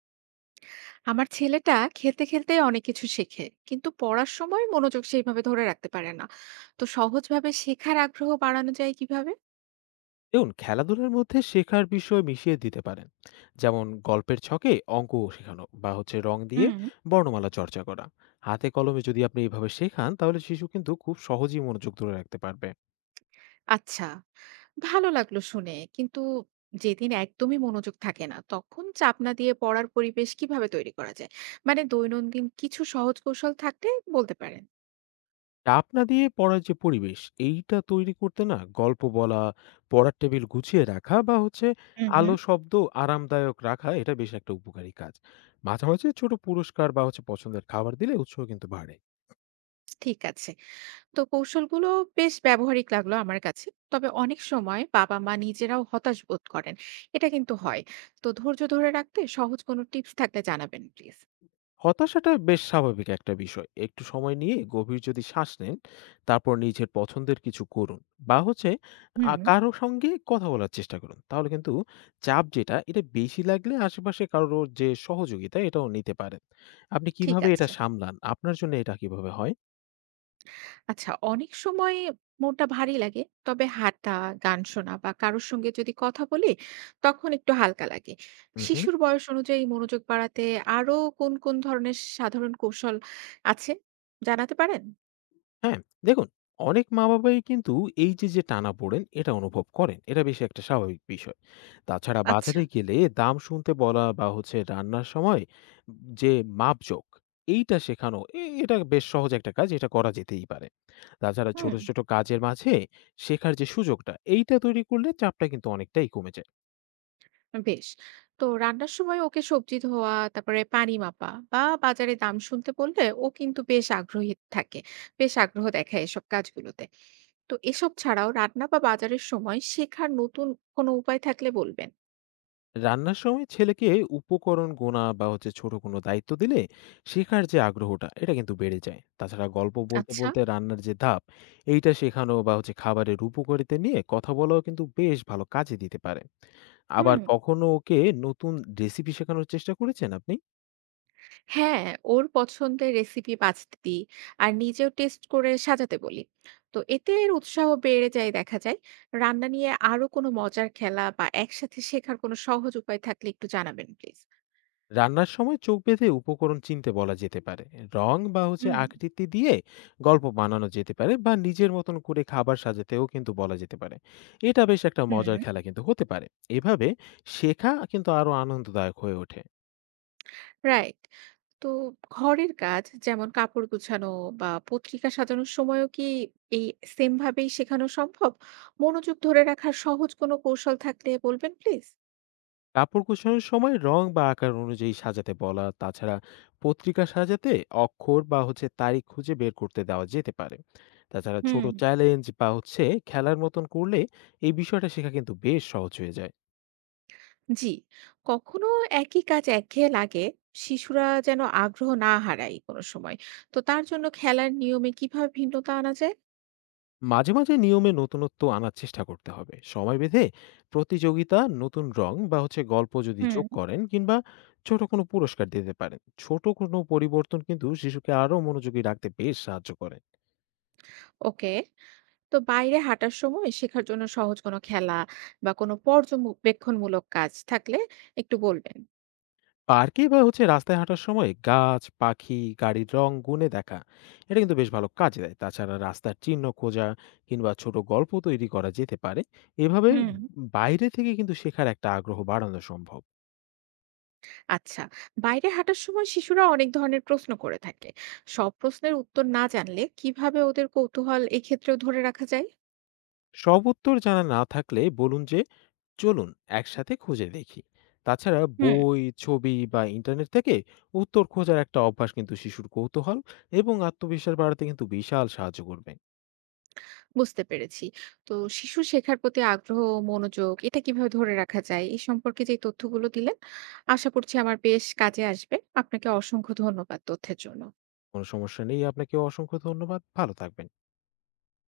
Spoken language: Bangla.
আমার ছেলেটা খেলতে খেলতে অনেক কিছু শেখে, কিন্তু পড়ার সময় মনোযোগ সেইভাবে ধরে রাখতে পারে না। তো সহজভাবে শেখার আগ্রহ বাড়ানো যায় কিভাবে? দেখুন, খেলাধুলার মধ্যে শেখার বিষয় মিশিয়ে দিতে পারেন। যেমন গল্পের ছকে অঙ্ক শেখানো বা রং দিয়ে হুম। বর্ণমালা চর্চা করা। হাতে কলমে যদি আপনি এইভাবে শেখান, তাহলে শিশু কিন্তু খুব সহজেই মনোযোগ ধরে রাখতে পারবে। আচ্ছা, ভালো লাগলো শুনে, কিন্তু যেদিন একদমই মনোযোগ থাকে না, তখন চাপ না দিয়ে পড়ার পরিবেশ কিভাবে তৈরি করা যায়? মানে দৈনন্দিন কিছু সহজ কৌশল থাকলে বলতে পারেন। চাপ না দিয়ে পড়ার যে পরিবেশ, এইটা তৈরি করতে না গল্প বলা, পড়ার টেবিল গুছিয়ে রাখা বা হুম, আলো হুম। শব্দ আরামদায়ক রাখা, এটা বেশ একটা উপকারী কাজ। মাঝে মাঝে ছোট পুরস্কার বা পছন্দের খাবার দিলে উৎসাহ কিন্তু বাড়ে। ঠিক আছে। তো কৌশলগুলো বেশ ব্যবহারিক লাগলো আমার কাছে। তবে অনেক সময় বাবা-মা নিজেরাও হতাশ বোধ করেন। এটা কিন্তু হয়। তো ধৈর্য ধরে রাখতে সহজ কোনো টিপস থাকলে জানাবেন প্লিজ। হতাশাটা বেশ স্বাভাবিক একটা বিষয়। একটু সময় নিয়ে গভীর যদি শ্বাস নেন, তারপর নিজের পছন্দের কিছু করুন, বা হচ্ছে আ হুম। কারো সঙ্গে কথা বলার চেষ্টা করুন। তাহলে কিন্তু চাপ যেটা, এটা বেশি লাগলে আশেপাশে কারোর যে সহযোগিতা, এটাও নিতে পারেন। আপনি ঠিক কিভাবে এটা আছে। সামলান? আপনার জন্য এটা কিভাবে হয়? আচ্ছা, অনেক সময় মনটা ভারী লাগে। তবে হাঁটা, গান শোনা বা কারোর সঙ্গে যদি কথা বলি, তখন একটু হালকা লাগে। হু, হু। শিশুর বয়স অনুযায়ী মনোযোগ বাড়াতে আরো কোন ধরনের সাধারণ কৌশল আছে জানাতে পারেন? হ্যাঁ, দেখুন, অনেক মা-বাবাই কিন্তু এই যে, যে টানাপোড়েন, এটা অনুভব করেন। এটা বেশ একটা স্বাভাবিক বিষয়। তাছাড়া আচ্ছা, বাজারে গেলে দাম শুনতে বলা বা রান্নার সময় যে মাপজোক এইটা শেখানো, এটা বেশ সহজ একটা কাজ, এটা করা যেতেই পারে। তাছাড়া হুম। ছোট ছোট কাজের মাঝে শেখার যে সুযোগটা, এইটা তৈরি করলে চাপটা কিন্তু অনেকটাই কমে যায়। বেশ। তো রান্নার সময় ওকে সবজি ধোয়া, তারপরে পানি মাপা বা বাজারে দাম শুনতে বললে ও কিন্তু বেশ আগ্রহী থাকে। বেশ আগ্রহ দেখায় এসব কাজগুলোতে। তো এসব ছাড়াও রান্না বা বাজারের সময় শেখার নতুন কোনো উপায় থাকলে বলবেন। রান্নার সময় ছেলেকে উপকরণ গোনা বা ছোট কোনো দায়িত্ব দিলে শেখার যে আগ্রহটা, এটা কিন্তু বেড়ে যায়। তাছাড়া গল্প বলতে আচ্ছা। বলতে রান্নার যে ধাপ এইটা শেখানো বা খাবারের উপকারিতা নিয়ে কথা বলাও কিন্তু বেশ ভালো কাজে দিতে পারে। আবার হুম। কখনো ওকে নতুন রেসিপি শেখানোর চেষ্টা করেছেন আপনি? হ্যাঁ, ওর পছন্দের রেসিপি বাছতে দিই, আর নিজেও টেস্ট করে সাজাতে বলি। তো এতে এর উৎসাহ বেড়ে যায় দেখা যায়। রান্না নিয়ে আরো কোনো মজার খেলা বা একসাথে শেখার কোনো সহজ উপায় থাকলে একটু জানাবেন প্লিজ। রান্নার সময় চোখ বেঁধে উপকরণ চিনতে বলা যেতে পারে। রং বা হুম, আকৃতি দিয়ে গল্প বানানো যেতে পারে, বা নিজের মতন করে খাবার সাজাতেও কিন্তু বলা যেতে পারে। এটা বেশ একটা মজার হুম। খেলা কিন্তু হতে পারে। এভাবে শেখা কিন্তু আরো আনন্দদায়ক হয়ে ওঠে। রাইট। তো ঘরের কাজ যেমন কাপড় গুছানো বা পত্রিকা সাজানোর সময়ও কি এই সেম ভাবেই শেখানো সম্ভব? মনোযোগ ধরে রাখার সহজ কোনো কৌশল থাকলে বলবেন প্লিজ? কাপড় কুশনের সময় রং বা আকার অনুযায়ী সাজাতে বলা, তাছাড়া পত্রিকা সাজাতে অক্ষর বা তারিখ খুঁজে বের করতে দেওয়া যেতে পারে। তাছাড়া ছোট হুম। চ্যালেঞ্জ বা খেলার মতন করলে এই বিষয়টা শেখা কিন্তু বেশ সহজ হয়ে যায়। জি। কখনো একই কাজ একঘেয়ে লাগে, শিশুরা যেন আগ্রহ না হারায় কোনো সময়। তো তার জন্য খেলার নিয়মে কিভাবে ভিন্নতা আনা যায়? মাঝে মাঝে নিয়মে নতুনত্ব আনার চেষ্টা করতে হবে। সময় বেঁধে প্রতিযোগিতা, নতুন রং বা গল্প যদি হুম। যোগ করেন, কিংবা ছোট কোনো পুরস্কার দিতে পারেন। ছোট কোনো পরিবর্তন কিন্তু শিশুকে আরো মনোযোগী রাখতে বেশ সাহায্য করে। ওকে। তো বাইরে হাঁটার সময় শেখার জন্য সহজ কোনো খেলা বা কোনো পর্যবেক্ষণমূলক কাজ থাকলে একটু বলবেন। পার্কে বা রাস্তায় হাঁটার সময় গাছ, পাখি, গাড়ির রং গুণে দেখা, এটা কিন্তু বেশ ভালো কাজে দেয়। তাছাড়া রাস্তার চিহ্ন খোঁজা কিংবা ছোট গল্প তৈরি করা যেতে পারে। এভাবে হুম। বাইরে থেকে কিন্তু শেখার একটা আগ্রহ বাড়ানো সম্ভব। আচ্ছা, বাইরে হাঁটার সময় শিশুরা অনেক ধরনের প্রশ্ন করে থাকে। সব প্রশ্নের উত্তর না জানলে কিভাবে ওদের কৌতূহল এক্ষেত্রেও ধরে রাখা যায়? সব উত্তর জানা না থাকলে বলুন যে, চলুন একসাথে খুঁজে দেখি। তাছাড়া হুম। বই, ছবি বা ইন্টারনেট থেকে উত্তর খোঁজার একটা অভ্যাস কিন্তু শিশুর কৌতূহল এবং আত্মবিশ্বাস বাড়াতে কিন্তু বিশাল সাহায্য করবে। বুঝতে পেরেছি। তো শিশু শেখার প্রতি আগ্রহ ও মনোযোগ এটা কিভাবে ধরে রাখা যায় এই সম্পর্কে যে তথ্যগুলো দিলেন, আশা করছি আমার বেশ কাজে আসবে। আপনাকে অসংখ্য ধন্যবাদ তথ্যের জন্য। কোনো সমস্যা নেই। আপনাকে অসংখ্য ধন্যবাদ। ভালো থাকবেন।